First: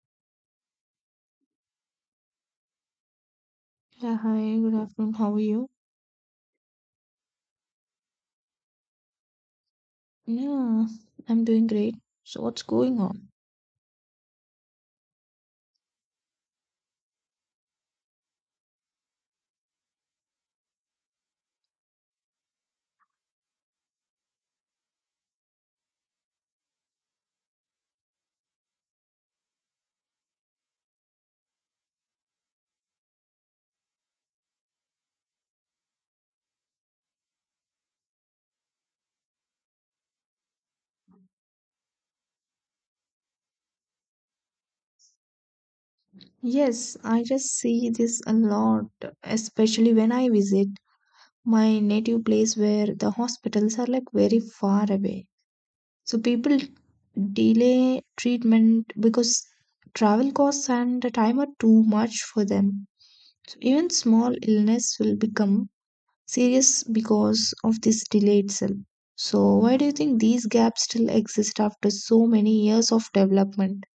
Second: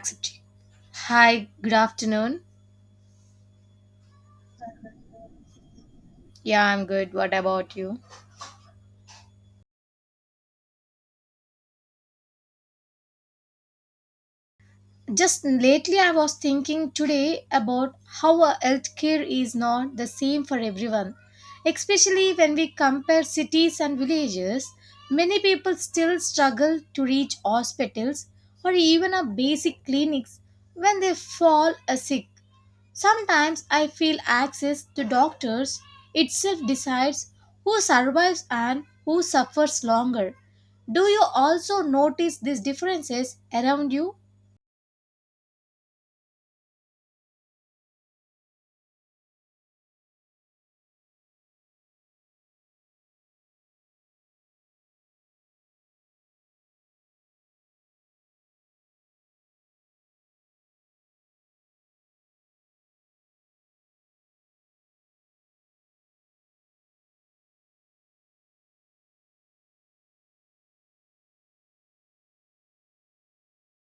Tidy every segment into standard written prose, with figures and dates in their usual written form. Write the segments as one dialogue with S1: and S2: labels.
S1: Accept Hi, good afternoon.
S2: Yeah, hi, good afternoon. How are you?
S1: Yeah, I'm good. What about you?
S2: Yeah, I'm doing great. So, what's going on?
S1: Just lately, I was thinking today about how our healthcare is not the same for everyone, especially when we compare cities and villages. Many people still struggle to reach hospitals or even a basic clinics when they fall a sick. Sometimes I feel access to doctors itself decides who survives and who suffers longer. Do you also notice these differences around you?
S2: Yes, I just see this a lot, especially when I visit my native place where the hospitals are like very far away. So, people delay treatment because travel costs and the time are too much for them. So, even small illness will become serious because of this delay itself. So, why do you think these gaps still exist after so many years of development?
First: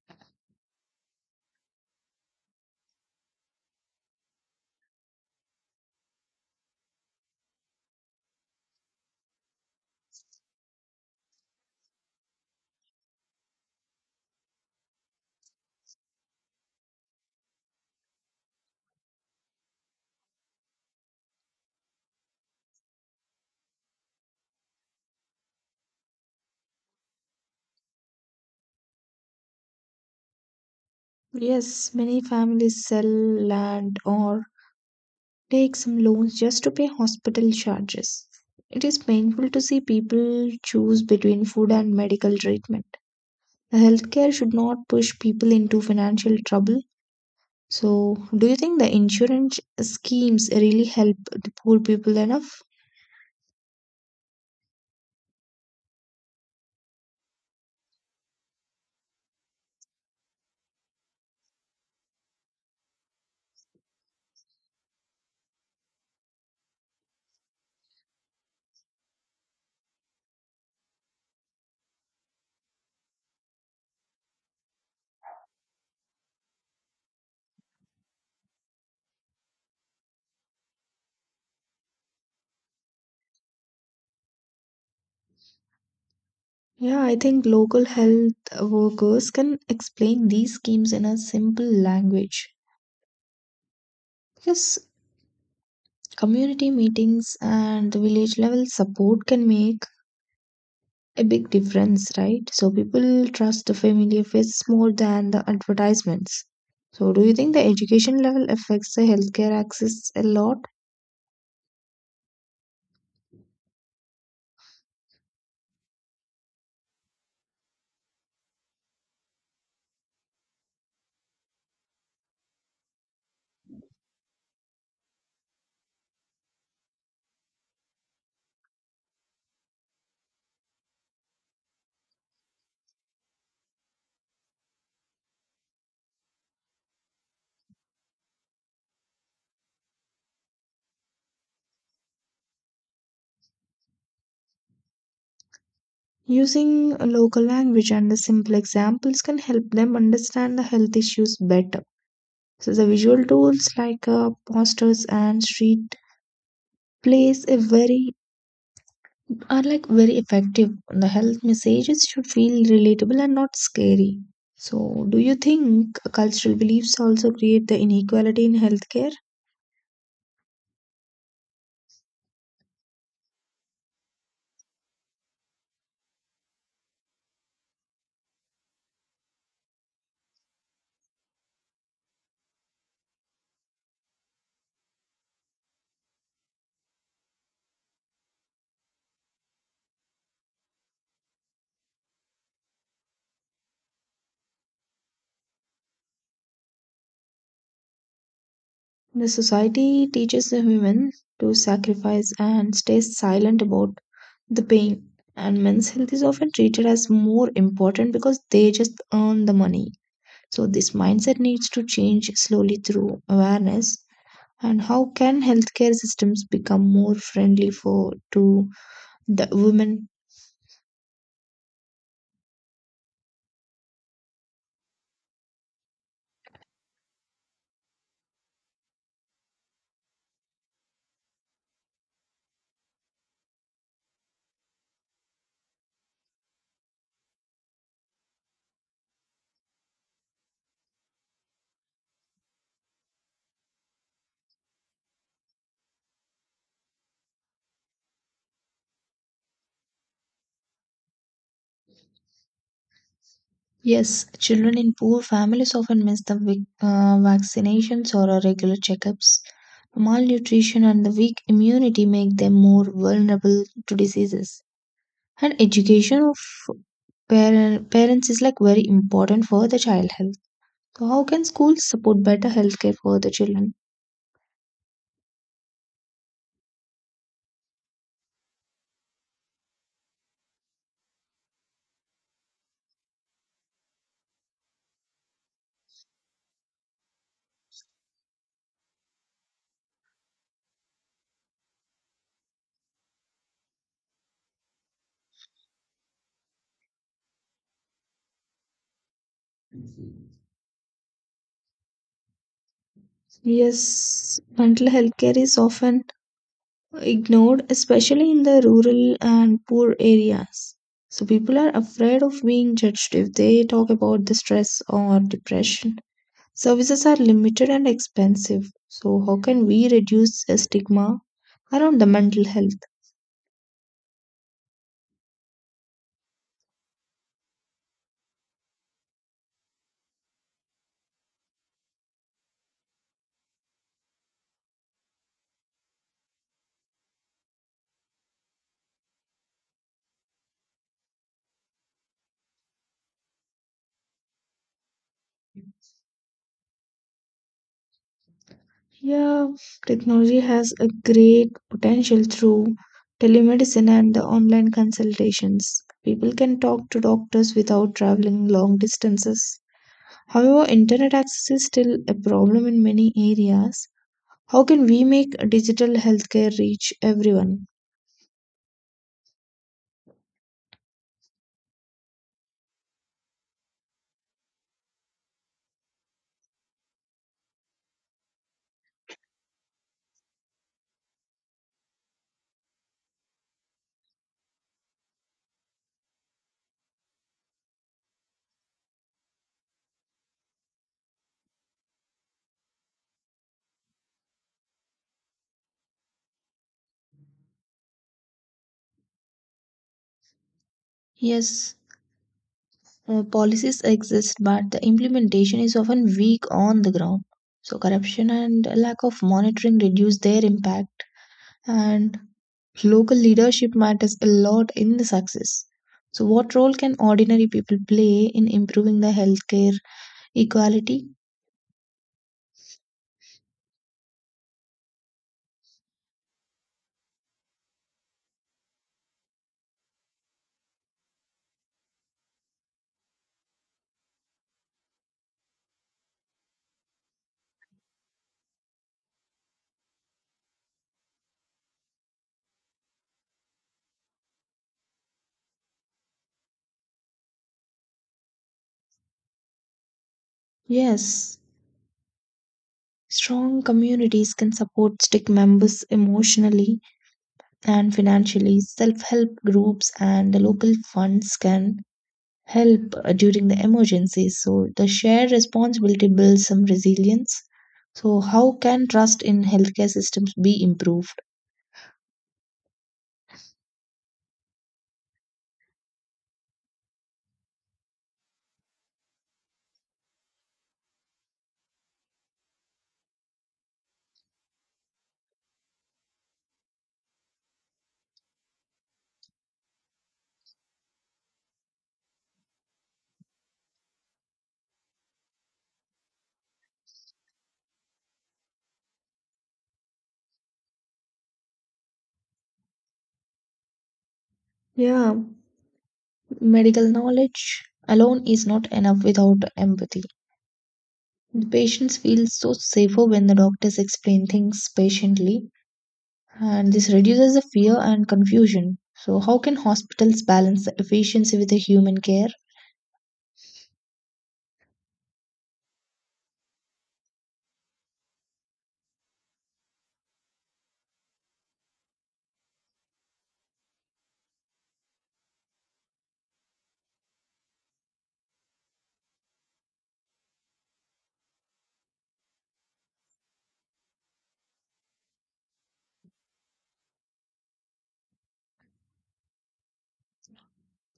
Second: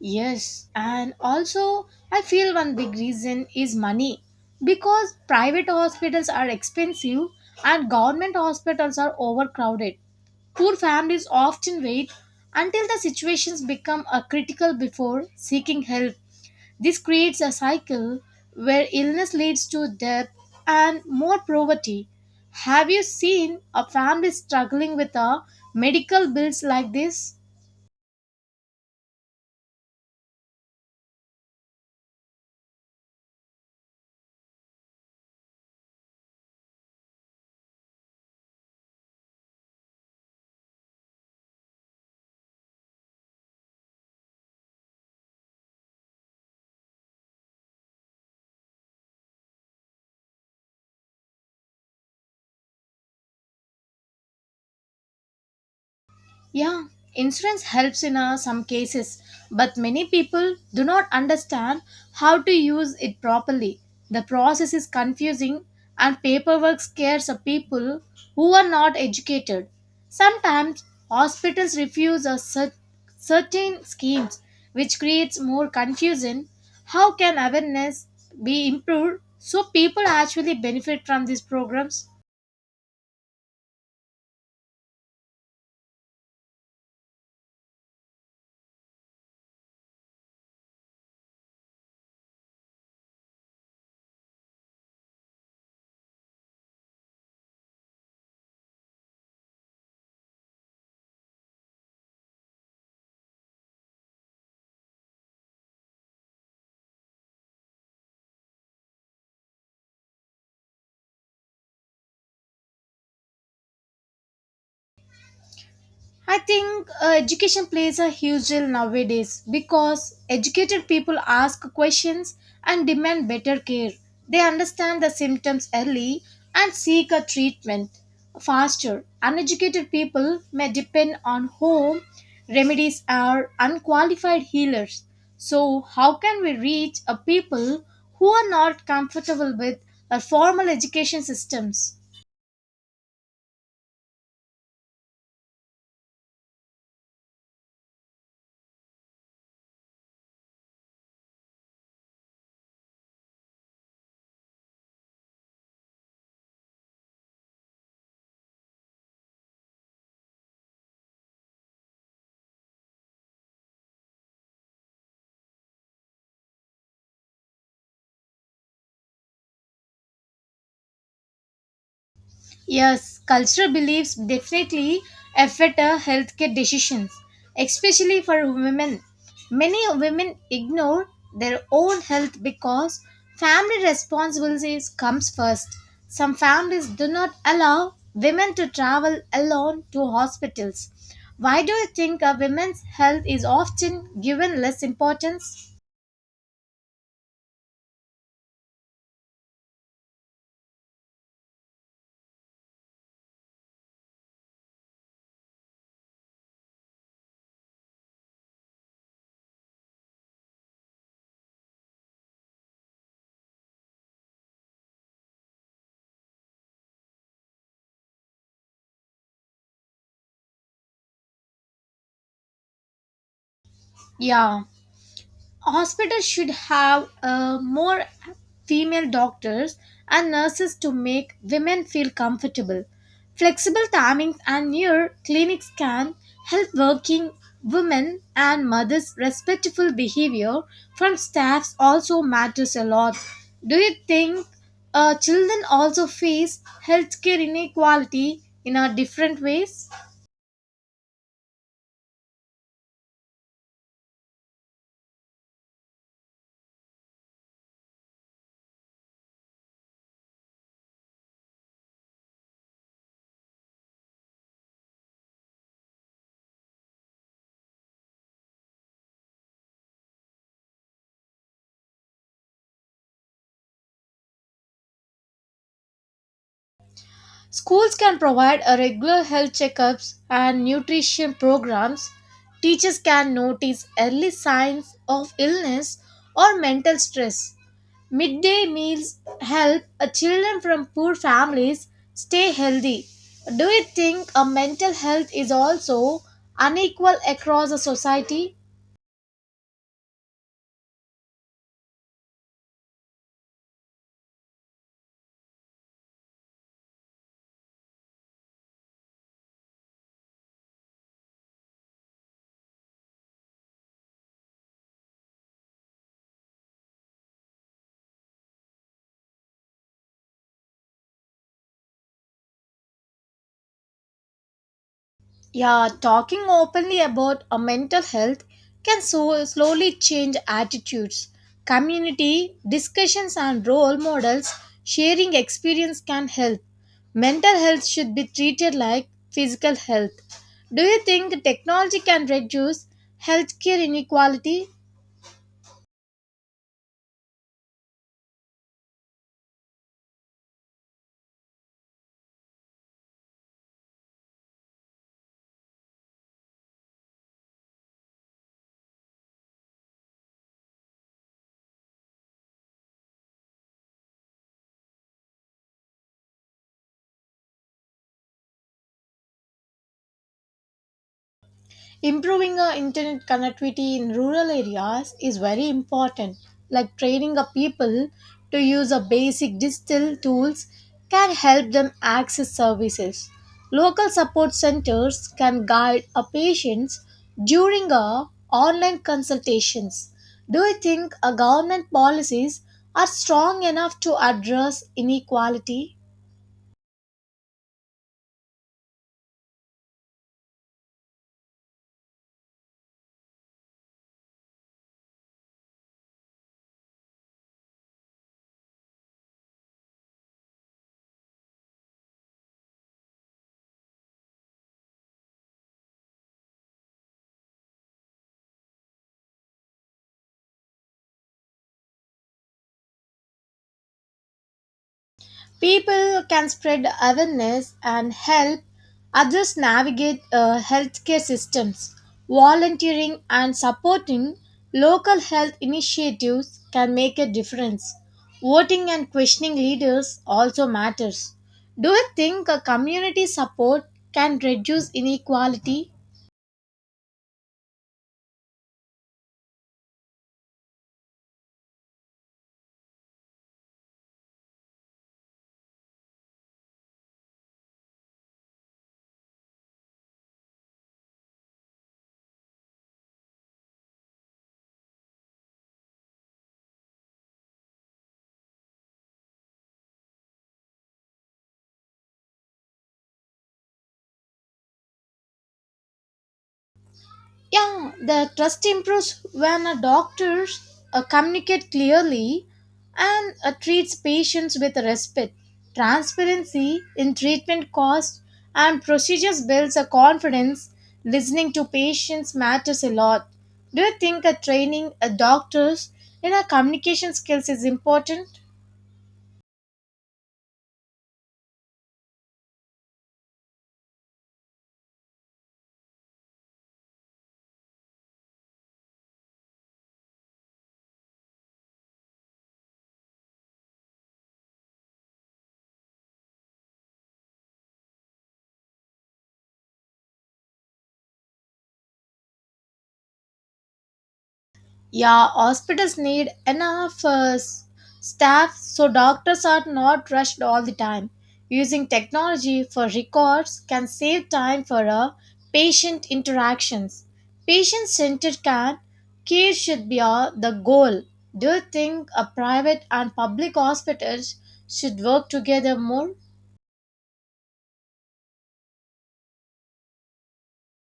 S1: Yes, and also I feel one big reason is money. Because private hospitals are expensive and government hospitals are overcrowded. Poor families often wait until the situations become a critical before seeking help. This creates a cycle where illness leads to death and more poverty. Have you seen a family struggling with a medical bills like this?
S2: Yes, many families sell land or take some loans just to pay hospital charges. It is painful to see people choose between food and medical treatment. The healthcare should not push people into financial trouble. So, do you think the insurance schemes really help the poor people enough?
S1: Yeah, insurance helps in some cases, but many people do not understand how to use it properly. The process is confusing and paperwork scares of people who are not educated. Sometimes hospitals certain schemes, which creates more confusion. How can awareness be improved so people actually benefit from these programs?
S2: Yeah, I think local health workers can explain these schemes in a simple language because community meetings and the village level support can make a big difference, right? So people trust the familiar face more than the advertisements. So, do you think the education level affects the healthcare access a lot?
S1: I think education plays a huge role nowadays because educated people ask questions and demand better care. They understand the symptoms early and seek a treatment faster. Uneducated people may depend on home remedies or unqualified healers. So, how can we reach a people who are not comfortable with a formal education systems?
S2: Using a local language and the simple examples can help them understand the health issues better. So the visual tools like posters and street plays a very are like very effective. The health messages should feel relatable and not scary. So, do you think cultural beliefs also create the inequality in healthcare?
S1: Yes, cultural beliefs definitely affect our healthcare decisions, especially for women. Many women ignore their own health because family responsibilities comes first. Some families do not allow women to travel alone to hospitals. Why do you think a women's health is often given less importance?
S2: The society teaches the women to sacrifice and stay silent about the pain, and men's health is often treated as more important because they just earn the money. So, this mindset needs to change slowly through awareness and how can healthcare systems become more friendly for to the women.
S1: Yeah, hospitals should have more female doctors and nurses to make women feel comfortable. Flexible timings and near clinics can help working women and mothers. Respectful behavior from staffs also matters a lot. Do you think children also face healthcare inequality in a different ways?
S2: Yes, children in poor families often miss the vaccinations or regular checkups. Malnutrition and the weak immunity make them more vulnerable to diseases, and education of parents is like very important for the child health. So how can schools support better healthcare for the children?
S1: Schools can provide a regular health checkups and nutrition programs. Teachers can notice early signs of illness or mental stress. Midday meals help children from poor families stay healthy. Do you think a mental health is also unequal across a society?
S2: Yes, mental health care is often ignored, especially in the rural and poor areas. So people are afraid of being judged if they talk about the stress or depression. Services are limited and expensive. So how can we reduce the stigma around the mental health?
S1: Yeah, talking openly about a mental health can so slowly change attitudes. Community discussions and role models, sharing experience can help. Mental health should be treated like physical health. Do you think technology can reduce healthcare inequality?
S2: Yeah, technology has a great potential through telemedicine and the online consultations. People can talk to doctors without traveling long distances. However, internet access is still a problem in many areas. How can we make digital healthcare reach everyone?
S1: Improving our internet connectivity in rural areas is very important. Like training a people to use a basic digital tools can help them access services. Local support centers can guide a patients during a online consultations. Do you think a government policies are strong enough to address inequality?
S2: Yes, policies exist, but the implementation is often weak on the ground. So, corruption and lack of monitoring reduce their impact, and local leadership matters a lot in the success. So, what role can ordinary people play in improving the healthcare equality?
S1: People can spread awareness and help others navigate healthcare systems. Volunteering and supporting local health initiatives can make a difference. Voting and questioning leaders also matters. Do you think a community support can reduce inequality?
S2: Yes, strong communities can support stick members emotionally and financially. Self help groups and the local funds can help during the emergencies. So, the shared responsibility builds some resilience. So, how can trust in healthcare systems be improved?
S1: Yeah, the trust improves when a doctors communicate clearly and treats patients with respect. Transparency in treatment costs and procedures builds a confidence. Listening to patients matters a lot. Do you think a training a doctors in a communication skills is important?
S2: Yeah, medical knowledge alone is not enough without empathy. The patients feel so safer when the doctors explain things patiently. And this reduces the fear and confusion. So, how can hospitals balance the efficiency with the human care?
S1: Yeah, hospitals need enough staff so doctors are not rushed all the time. Using technology for records can save time for patient interactions. Patient centered care should be the goal. Do you think a private and public hospitals should work together more?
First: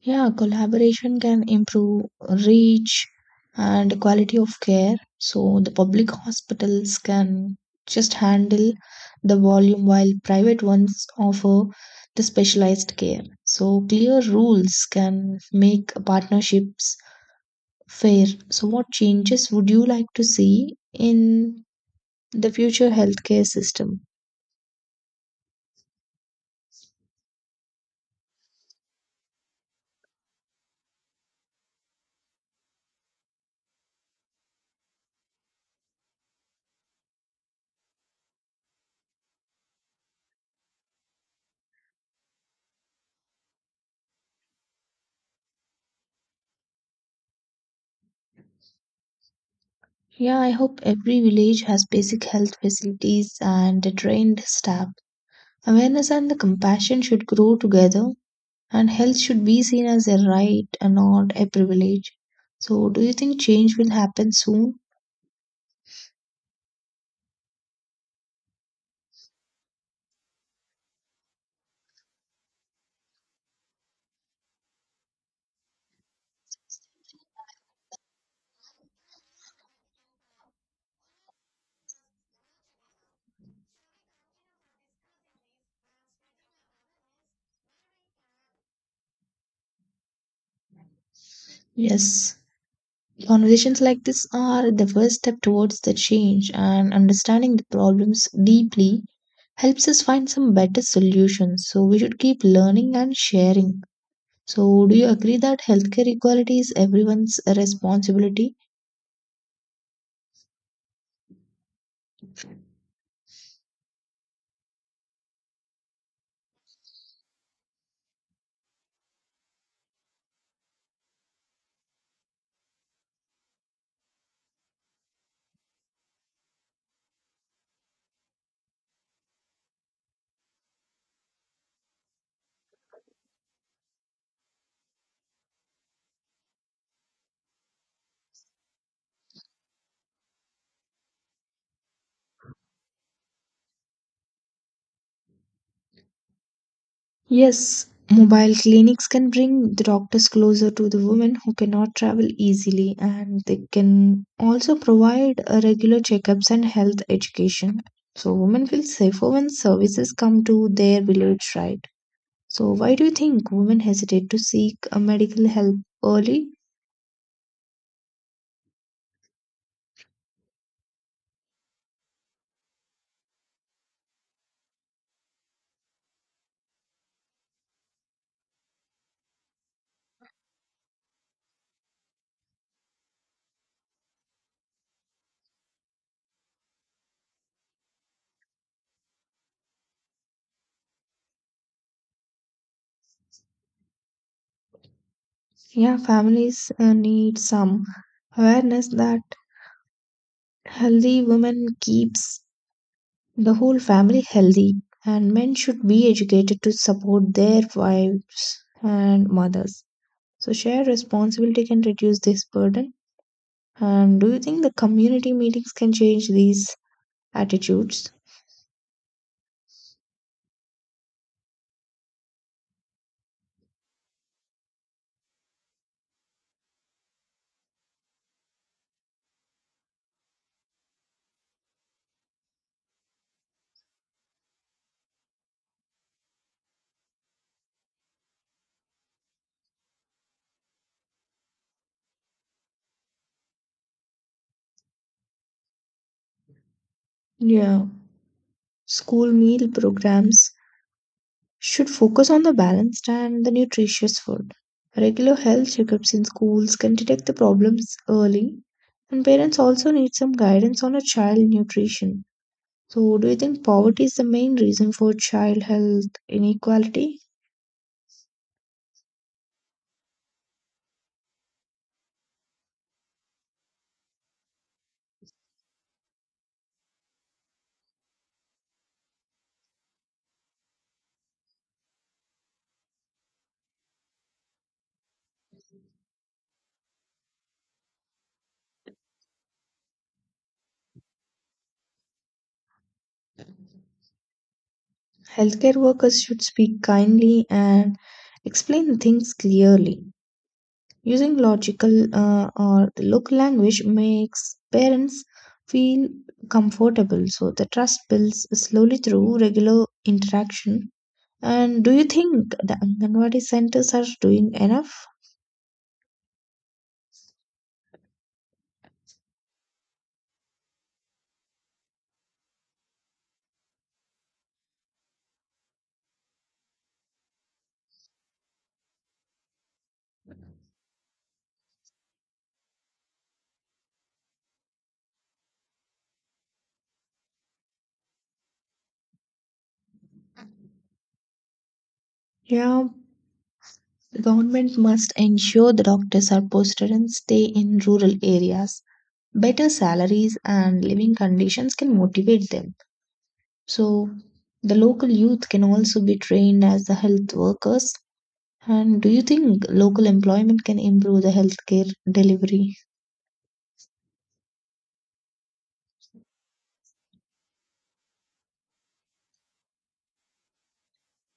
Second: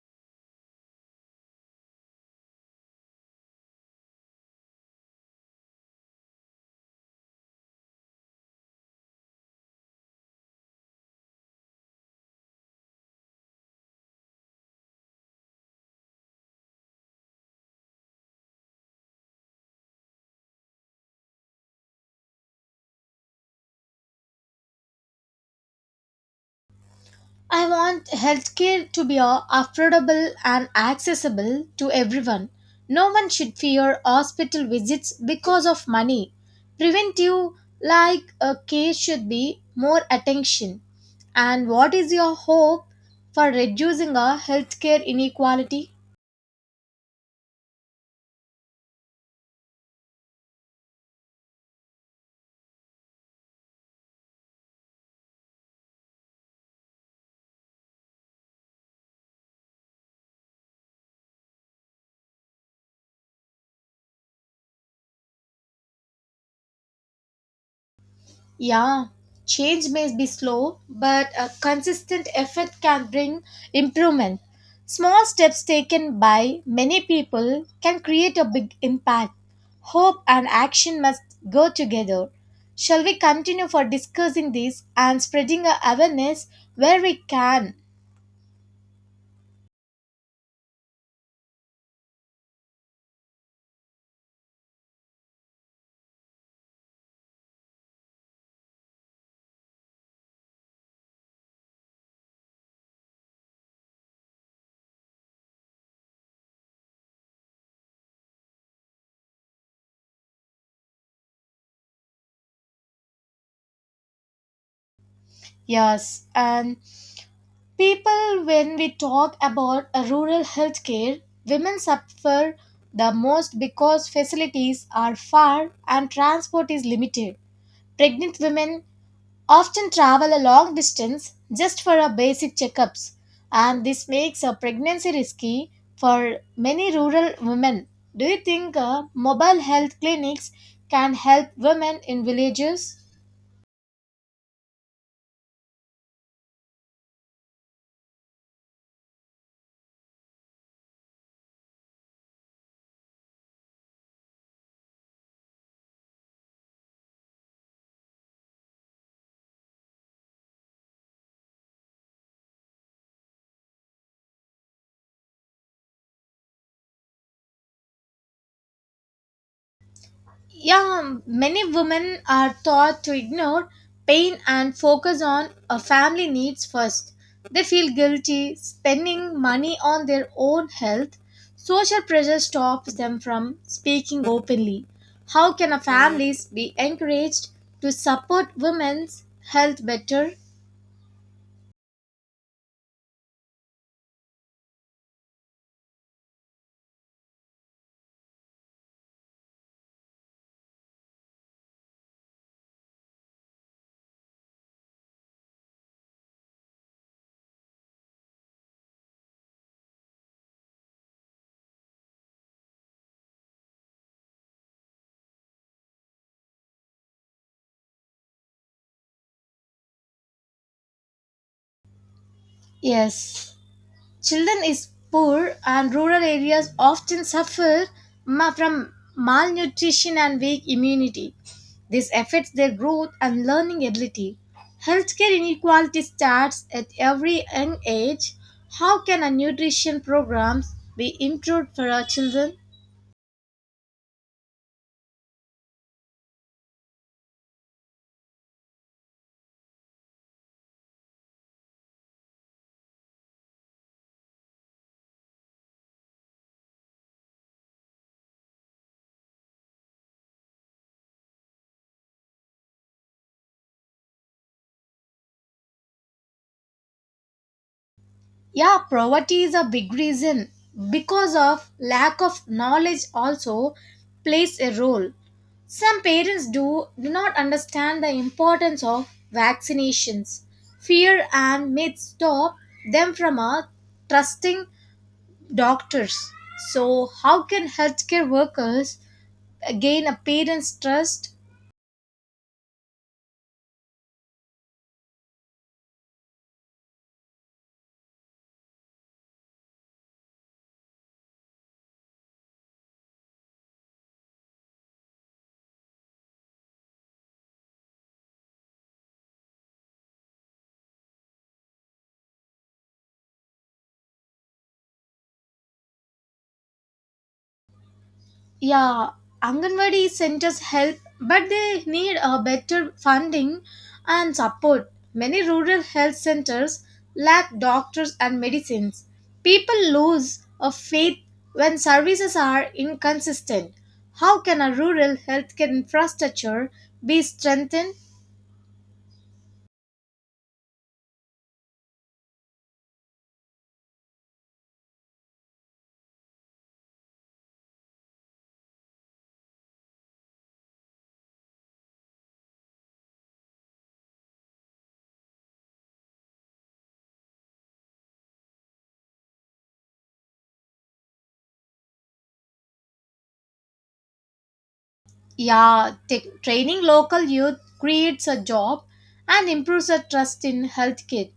S2: Yeah, collaboration can improve reach and quality of care. So, the public hospitals can just handle the volume while private ones offer the specialized care. So, clear rules can make partnerships fair. So, what changes would you like to see in the future healthcare system?
S1: I want healthcare to be affordable and accessible to everyone. No one should fear hospital visits because of money. Preventive like a care should be more attention. And what is your hope for reducing our healthcare inequality?
S2: Yeah, I hope every village has basic health facilities and a trained staff. Awareness and the compassion should grow together, and health should be seen as a right and not a privilege. So, do you think change will happen soon?
S1: Yeah, change may be slow, but a consistent effort can bring improvement. Small steps taken by many people can create a big impact. Hope and action must go together. Shall we continue for discussing this and spreading our awareness where we can?
S2: Yes. Conversations like this are the first step towards the change, and understanding the problems deeply helps us find some better solutions. So, we should keep learning and sharing. So, do you agree that healthcare equality is everyone's responsibility?
S1: Yes, and People, when we talk about a rural healthcare, women suffer the most because facilities are far and transport is limited. Pregnant women often travel a long distance just for a basic checkups, and this makes a pregnancy risky for many rural women. Do you think mobile health clinics can help women in villages?
S2: Yes, mobile clinics can bring the doctors closer to the women who cannot travel easily, and they can also provide regular checkups and health education. So, women feel safer when services come to their village, right? So, why do you think women hesitate to seek a medical help early?
S1: Yeah, many women are taught to ignore pain and focus on a family needs first. They feel guilty spending money on their own health. Social pressure stops them from speaking openly. How can a families be encouraged to support women's health better?
S2: Yeah, families need some awareness that healthy women keeps the whole family healthy, and men should be educated to support their wives and mothers. So shared responsibility can reduce this burden. And do you think the community meetings can change these attitudes?
S1: Yes. Children is poor and rural areas often suffer from malnutrition and weak immunity. This affects their growth and learning ability. Healthcare inequality starts at every young age. How can a nutrition programs be improved for our children?
S2: Yeah, school meal programs should focus on the balanced and the nutritious food. Regular health checkups in schools can detect the problems early, and parents also need some guidance on a child nutrition. So, do you think poverty is the main reason for child health inequality?
S1: Yeah, poverty is a big reason because of lack of knowledge also plays a role. Some parents do not understand the importance of vaccinations. Fear and myths stop them from trusting doctors. So, how can healthcare workers gain a parent's trust?
S2: Healthcare workers should speak kindly and explain things clearly. Using logical or the local language makes parents feel comfortable, so the trust builds slowly through regular interaction. And do you think the Anganwadi centers are doing enough?
S1: Yeah, Anganwadi centers help, but they need a better funding and support. Many rural health centers lack doctors and medicines. People lose a faith when services are inconsistent. How can a rural healthcare infrastructure be strengthened?
S2: Yeah, the government must ensure the doctors are posted and stay in rural areas. Better salaries and living conditions can motivate them. So, the local youth can also be trained as the health workers. And do you think local employment can improve the healthcare delivery?
S1: Yeah, training local youth creates a job and improves a trust in healthcare.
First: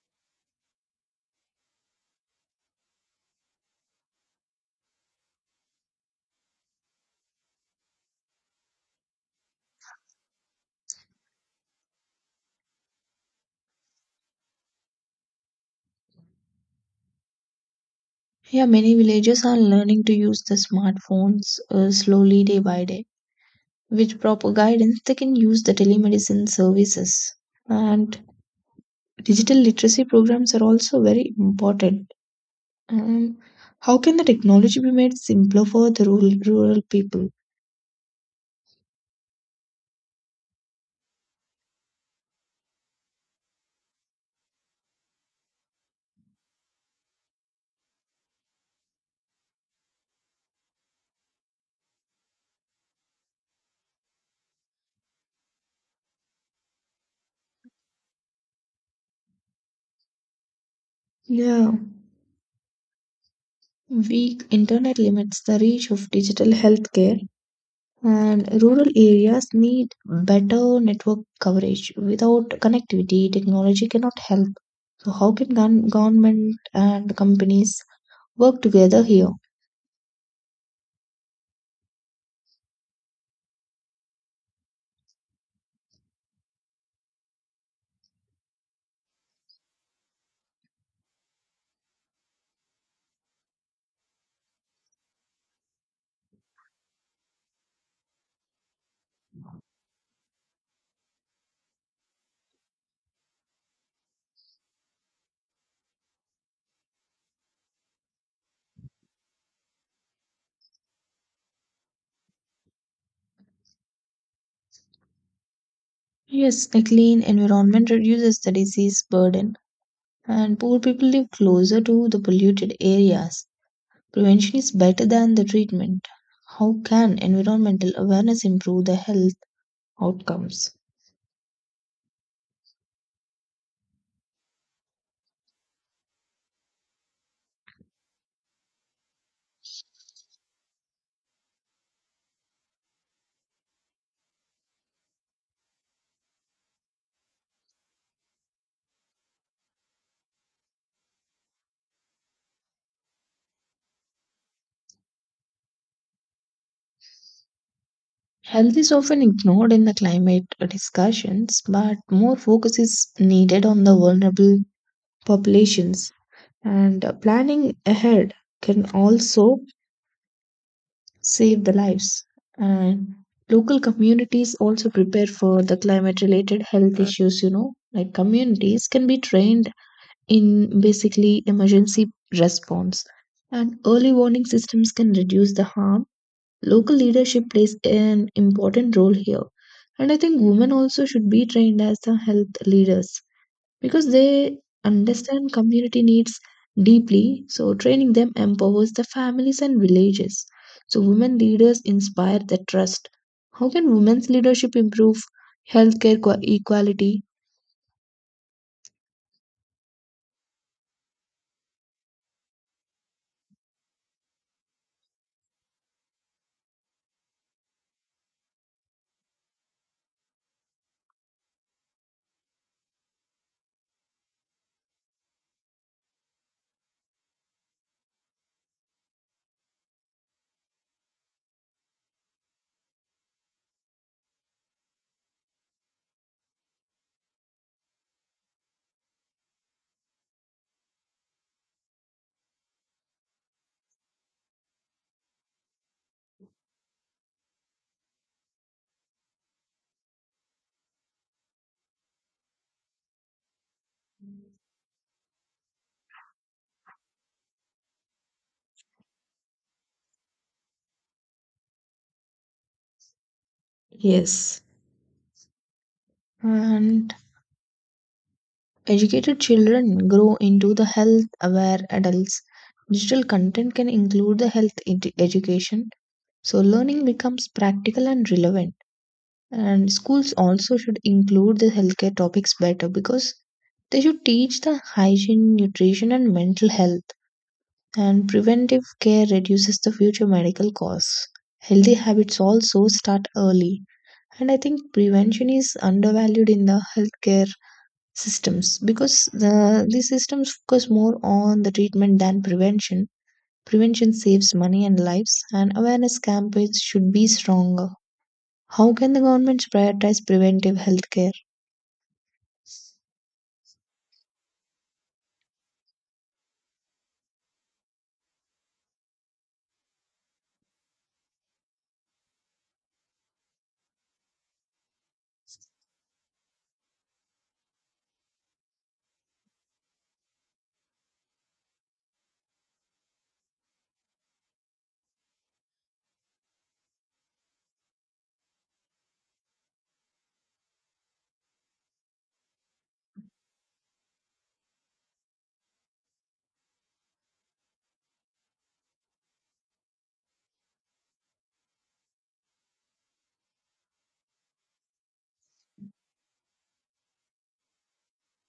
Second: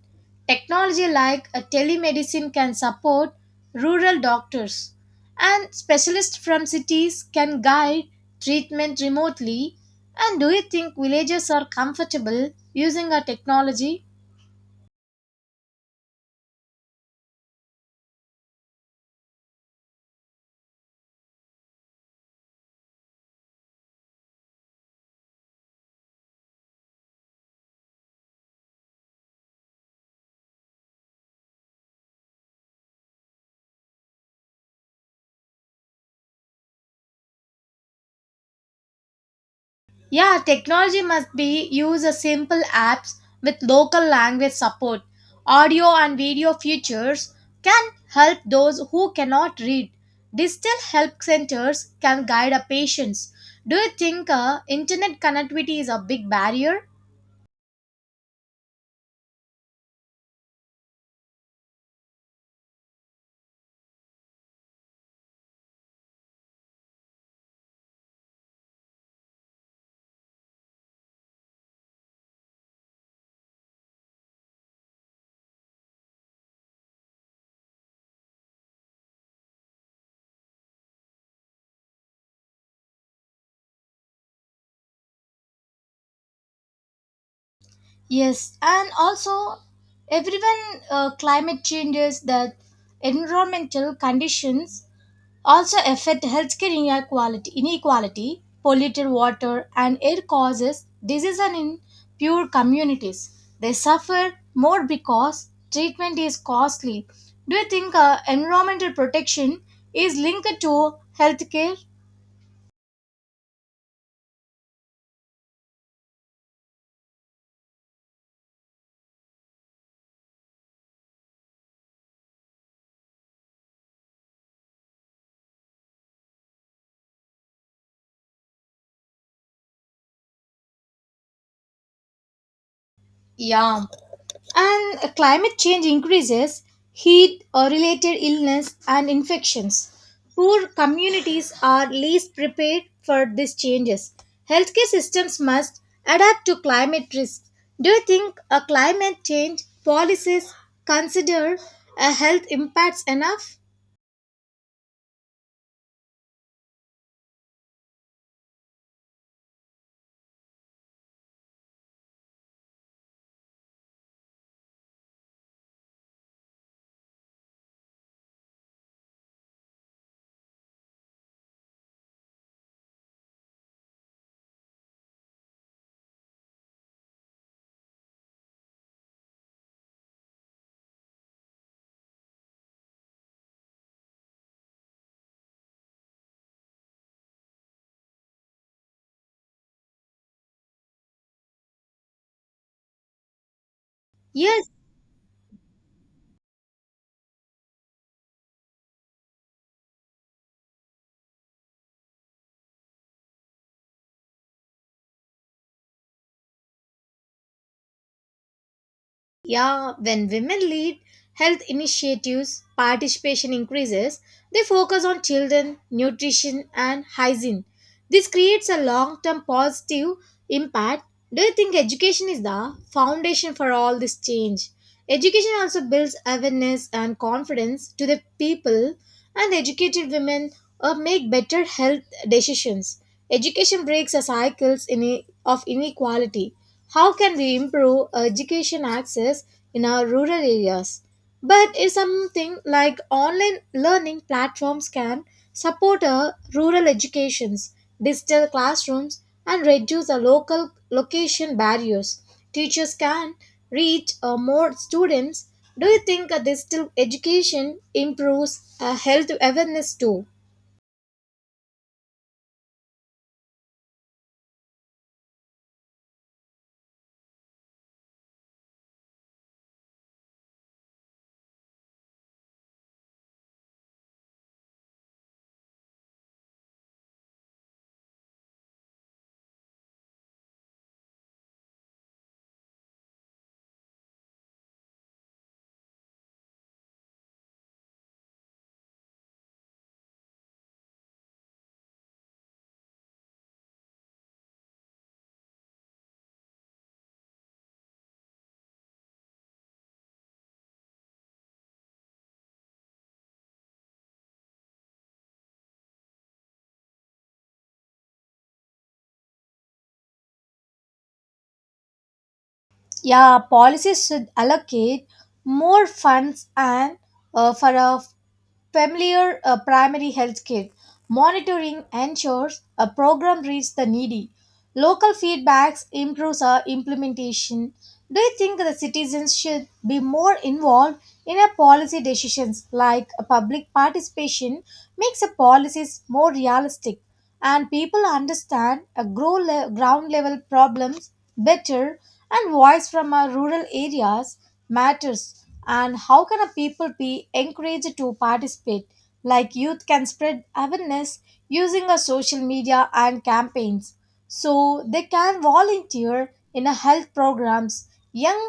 S1: Technology like a telemedicine can support rural doctors, and specialists from cities can guide treatment remotely. And do you think villagers are comfortable using our technology?
S2: Yeah, many villages are learning to use the smartphones slowly day by day. With proper guidance, they can use the telemedicine services. And digital literacy programs are also very important. And how can the technology be made simpler for the rural people?
S1: Yeah, technology must be used as simple apps with local language support. Audio and video features can help those who cannot read. Digital help centers can guide our patients. Do you think internet connectivity is a big barrier?
S2: Yeah, weak internet limits the reach of digital healthcare, and rural areas need better network coverage. Without connectivity, technology cannot help. So, how can government and companies work together here?
S1: Yes, and also everyone climate changes, the environmental conditions also affect healthcare inequality, polluted water and air causes disease and in poor communities. They suffer more because treatment is costly. Do you think environmental protection is linked to healthcare?
S2: Yes, a clean environment reduces the disease burden, and poor people live closer to the polluted areas. Prevention is better than the treatment. How can environmental awareness improve the health outcomes?
S1: Yeah. And climate change increases heat related illness and infections. Poor communities are least prepared for these changes. Healthcare systems must adapt to climate risks. Do you think a climate change policies consider a health impacts enough?
S2: Health is often ignored in the climate discussions, but more focus is needed on the vulnerable populations. And planning ahead can also save the lives. And local communities also prepare for the climate related health issues, you know, like communities can be trained in basically emergency response. And early warning systems can reduce the harm. Local leadership plays an important role here. And I think women also should be trained as the health leaders because they
S1: Yes.
S2: understand community needs deeply. So, training them empowers the families and villages. So, women leaders inspire the trust. How can women's leadership improve healthcare equality?
S1: Yeah, when women lead health initiatives, participation increases. They focus on children, nutrition, and hygiene. This creates a long term positive impact. Do you think education is the foundation for all this change? Education also builds awareness and confidence to the people, and educated women make better health decisions. Education breaks the cycles of inequality. How can we improve education access in our rural areas? But if something like online learning platforms can support our rural educations, digital classrooms, and reduce the local location barriers, teachers can reach more students. Do you think a digital education improves health awareness too?
S2: Yes. And educated children grow into the health aware adults. Digital content can include the health education, so learning becomes practical and relevant. And schools also should include the healthcare topics better because they should teach the hygiene, nutrition, and mental health. And preventive care reduces the future medical costs. Healthy habits also start early. And I think prevention is undervalued in the healthcare systems because these systems focus more on the treatment than prevention. Prevention saves money and lives, and awareness campaigns should be stronger. How can the government prioritize preventive healthcare?
S1: Yeah, policies should allocate more funds and for a familiar primary health care. Monitoring ensures a program reaches the needy. Local feedbacks improves our implementation. Do you think the citizens should be more involved in our policy decisions like a public participation makes the policies more realistic? And people understand a ground level problems better, and voice from our rural areas matters. And how can a people be encouraged to participate? Like youth can spread awareness using a social media and campaigns, so they can volunteer in a health programs. Young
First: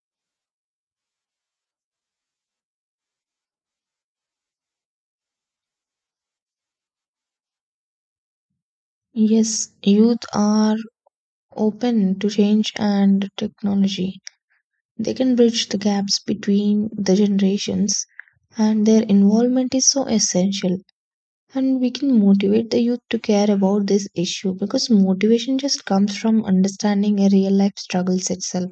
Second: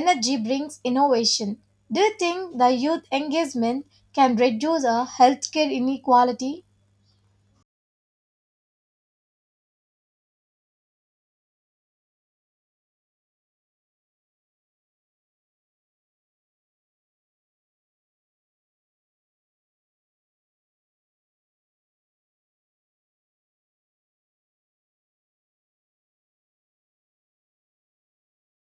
S1: energy brings innovation. Do you think the youth engagement can reduce a healthcare inequality?
S2: Yes, youth are open to change and technology. They can bridge the gaps between the generations, and their involvement is so essential. And we can motivate the youth to care about this issue because motivation just comes from understanding a real life struggles itself.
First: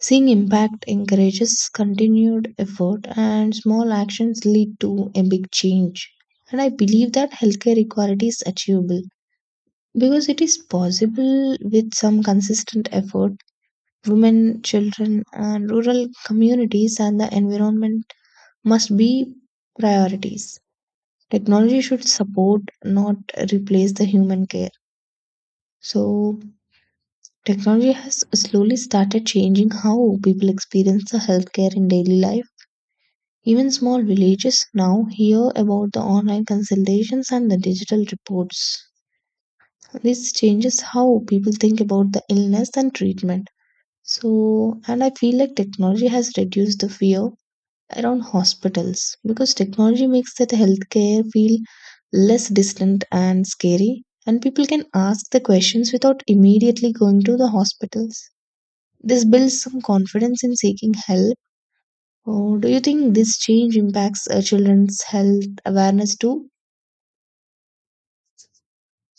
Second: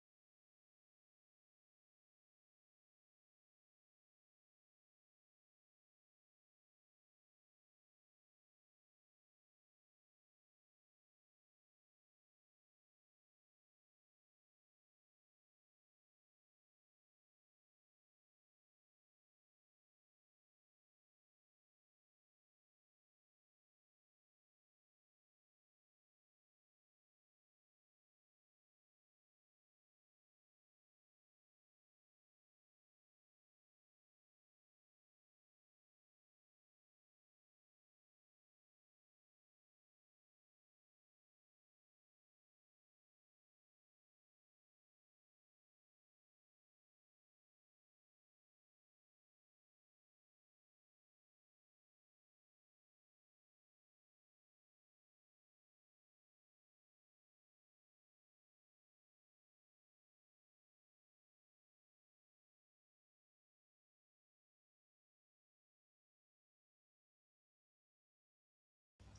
S2: Seeing impact encourages continued effort, and small actions lead to a big change. And I believe that healthcare equality is achievable because it is possible with some consistent effort. Women, children, and rural communities and the environment must be priorities. Technology should support, not replace the human care. So, technology has slowly started changing how people experience the healthcare in daily life. Even small villages now hear about the online consultations and the digital reports. This changes how people think about the illness and treatment. So, and I feel like technology has reduced the fear around hospitals because technology makes that healthcare feel less distant and scary, and people can ask the questions without immediately going to the hospitals. This builds some confidence in seeking help. Or do you think this change impacts children's health awareness too?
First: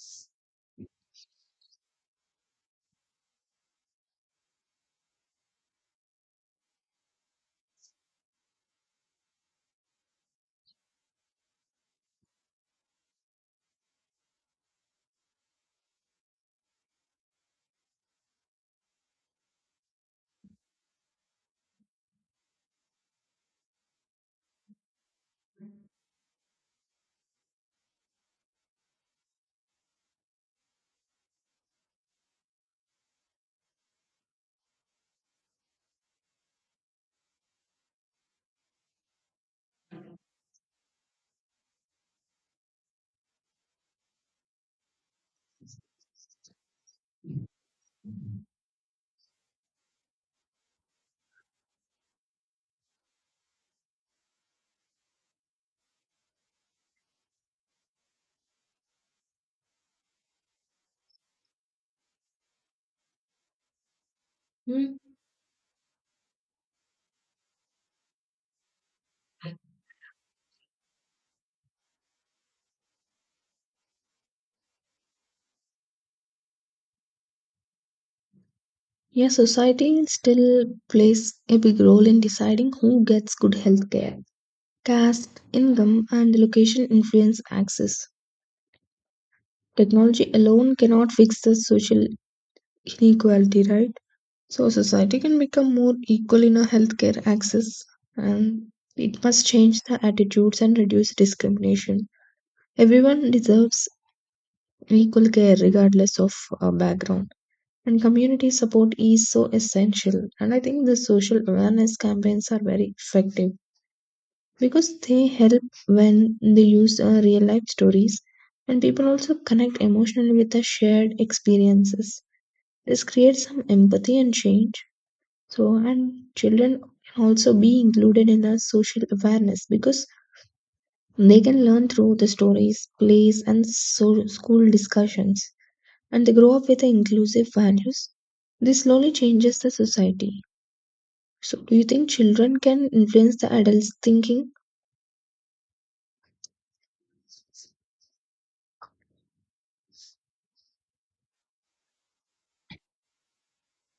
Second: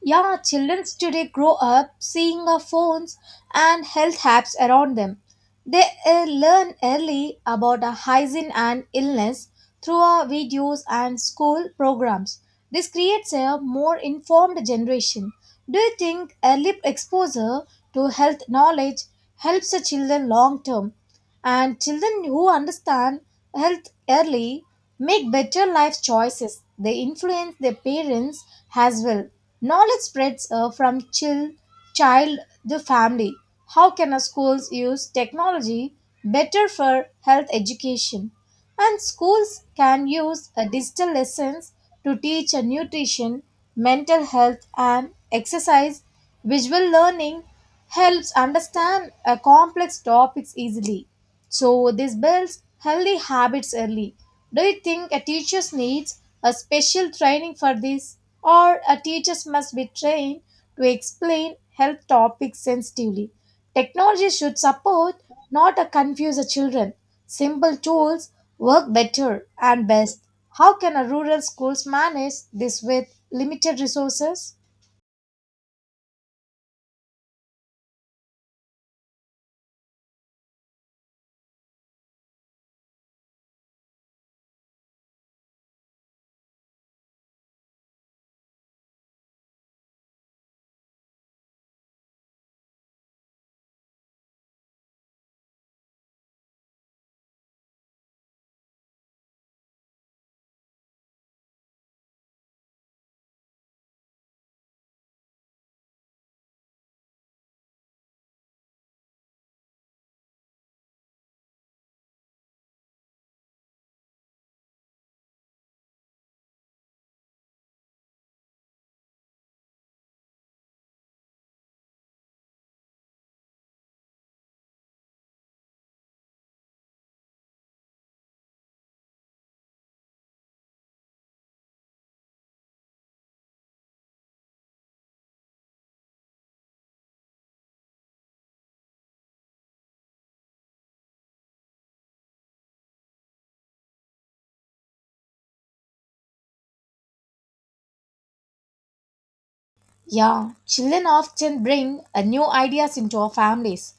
S1: Yeah, children today grow up seeing our phones and health apps around them. They learn early about our hygiene and illness through our videos and school programs. This creates a more informed generation. Do you think early exposure to health knowledge helps the children long term? And children who understand health early make better life choices. They influence their parents as well. Knowledge spreads from child to family. How can our schools use technology better for health education? And schools can use a digital lessons to teach a nutrition, mental health, and exercise. Visual learning helps understand complex topics easily. So, this builds healthy habits early. Do you think a teacher needs a special training for this, or a teacher must be trained to explain health topics sensitively? Technology should
S2: Mm.
S1: support, not confuse the children. Simple tools work better and best. How can a rural schools manage this with limited resources?
S2: Yeah, society still plays a big role in deciding who gets good health care. Caste, income, and location influence access. Technology alone cannot fix the social inequality, right? So society can become more equal in a healthcare access, and it must change the attitudes and reduce discrimination. Everyone deserves equal care regardless of background. And community support is so essential. And I think the social awareness campaigns are very effective because they help when they use real life stories, and people also connect emotionally with the shared experiences. This creates some empathy and change. So, and children can also be included in the social awareness because they can learn through the stories, plays, and so school discussions, and they grow up with the inclusive values. This slowly changes the society. So, do you think children can influence the adults' thinking?
S1: Yeah, children often bring new ideas into our families.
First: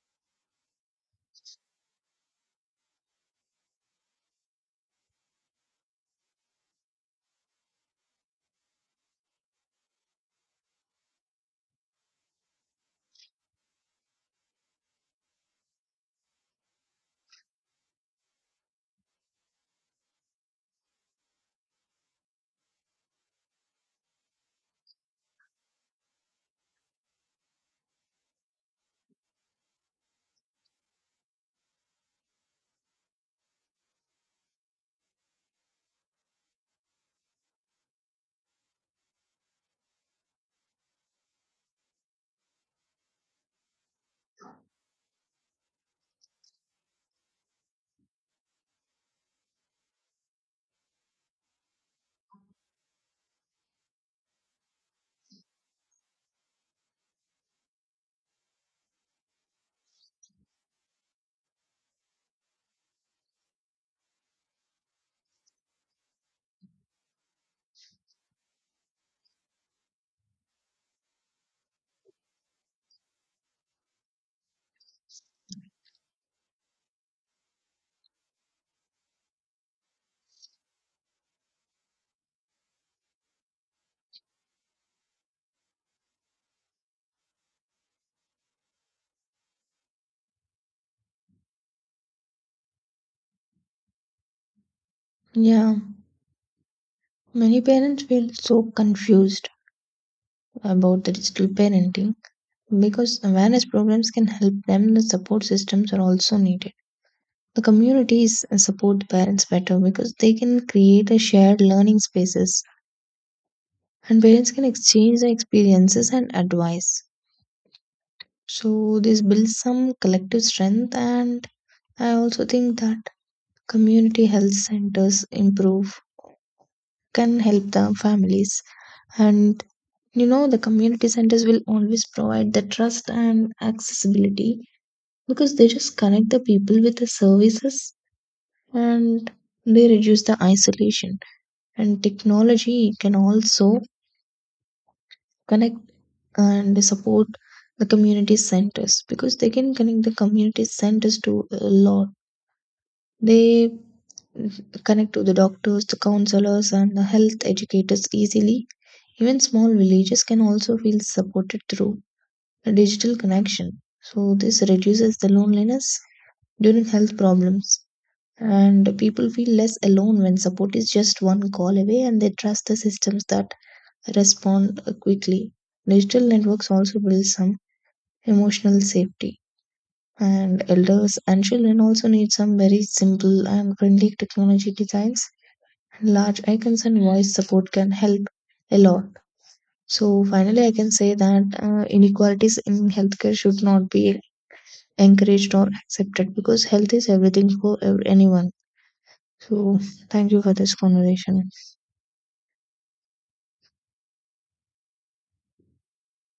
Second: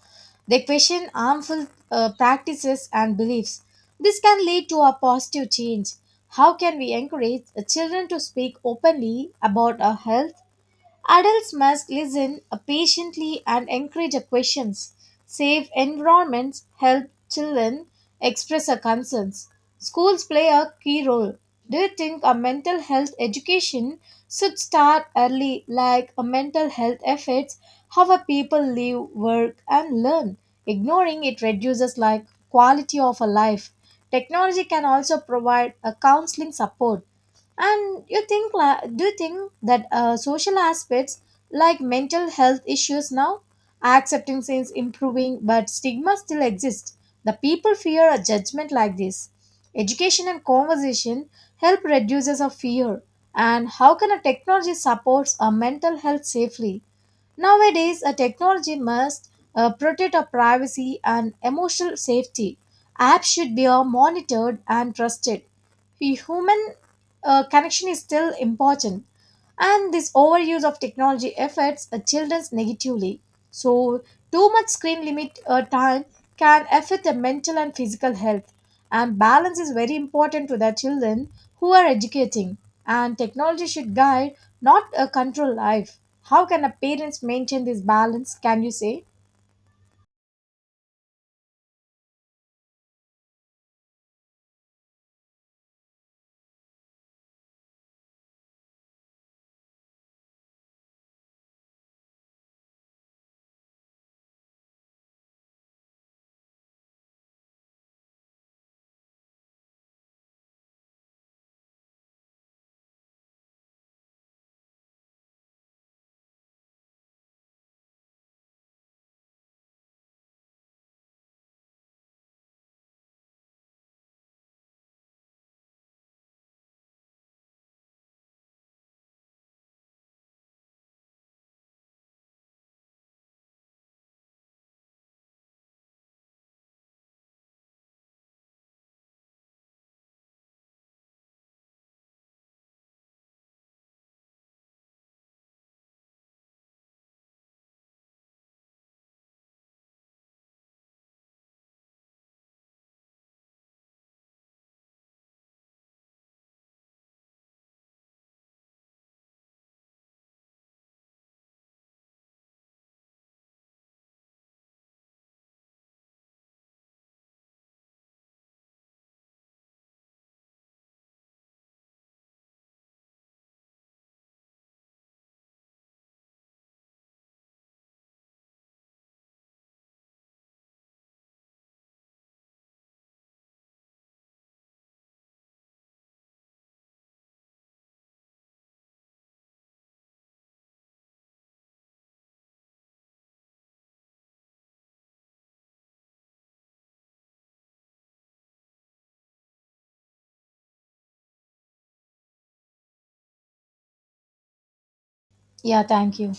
S1: They question harmful practices and beliefs. This can lead to a positive change. How can we encourage children to speak openly about our health? Adults must listen patiently and encourage questions. Safe environments help children express their concerns. Schools play a key role. Do you think a mental health education should start early, like a mental health efforts, how a people live, work, and learn? Ignoring it reduces like quality of a life. Technology can also provide a counseling support. And you think, do you think that social aspects like mental health issues now, acceptance is improving, but stigma still exists. The people fear a judgment like this. Education and conversation help reduces a fear. And how can a technology supports a mental health safely? Nowadays, a technology must protect our privacy and emotional safety. Apps should be monitored and trusted. The human connection is still important, and this overuse of technology affects children negatively. So, too much screen limit time can affect their mental and physical health, and balance is very important to the children who are educating. And technology should guide, not control life. How can a parents maintain this balance? Can you say?
S2: Yeah, many parents feel so confused about the digital parenting because awareness programs can help them. The support systems are also needed. The communities support the parents better because they can create a shared learning spaces, and parents can exchange their experiences and advice. So this builds some collective strength. And I also think that community health centers improve can help the families, and you know the community centers will always provide the trust and accessibility because they just connect the people with the services, and they reduce the isolation. And technology can also connect and support the community centers because they can connect the community centers to a lot. They connect to the doctors, the counselors, and the health educators easily. Even small villages can also feel supported through a digital connection. So this reduces the loneliness during health problems, and people feel less alone when support is just one call away, and they trust the systems that respond quickly. Digital networks also build some emotional safety. And elders and children also need some very simple and friendly technology designs. Large icons and voice support can help a lot. So, finally, I can say that inequalities in healthcare should not be encouraged or accepted because health is everything for anyone. So, thank you for this conversation.
S1: Yeah, thank you.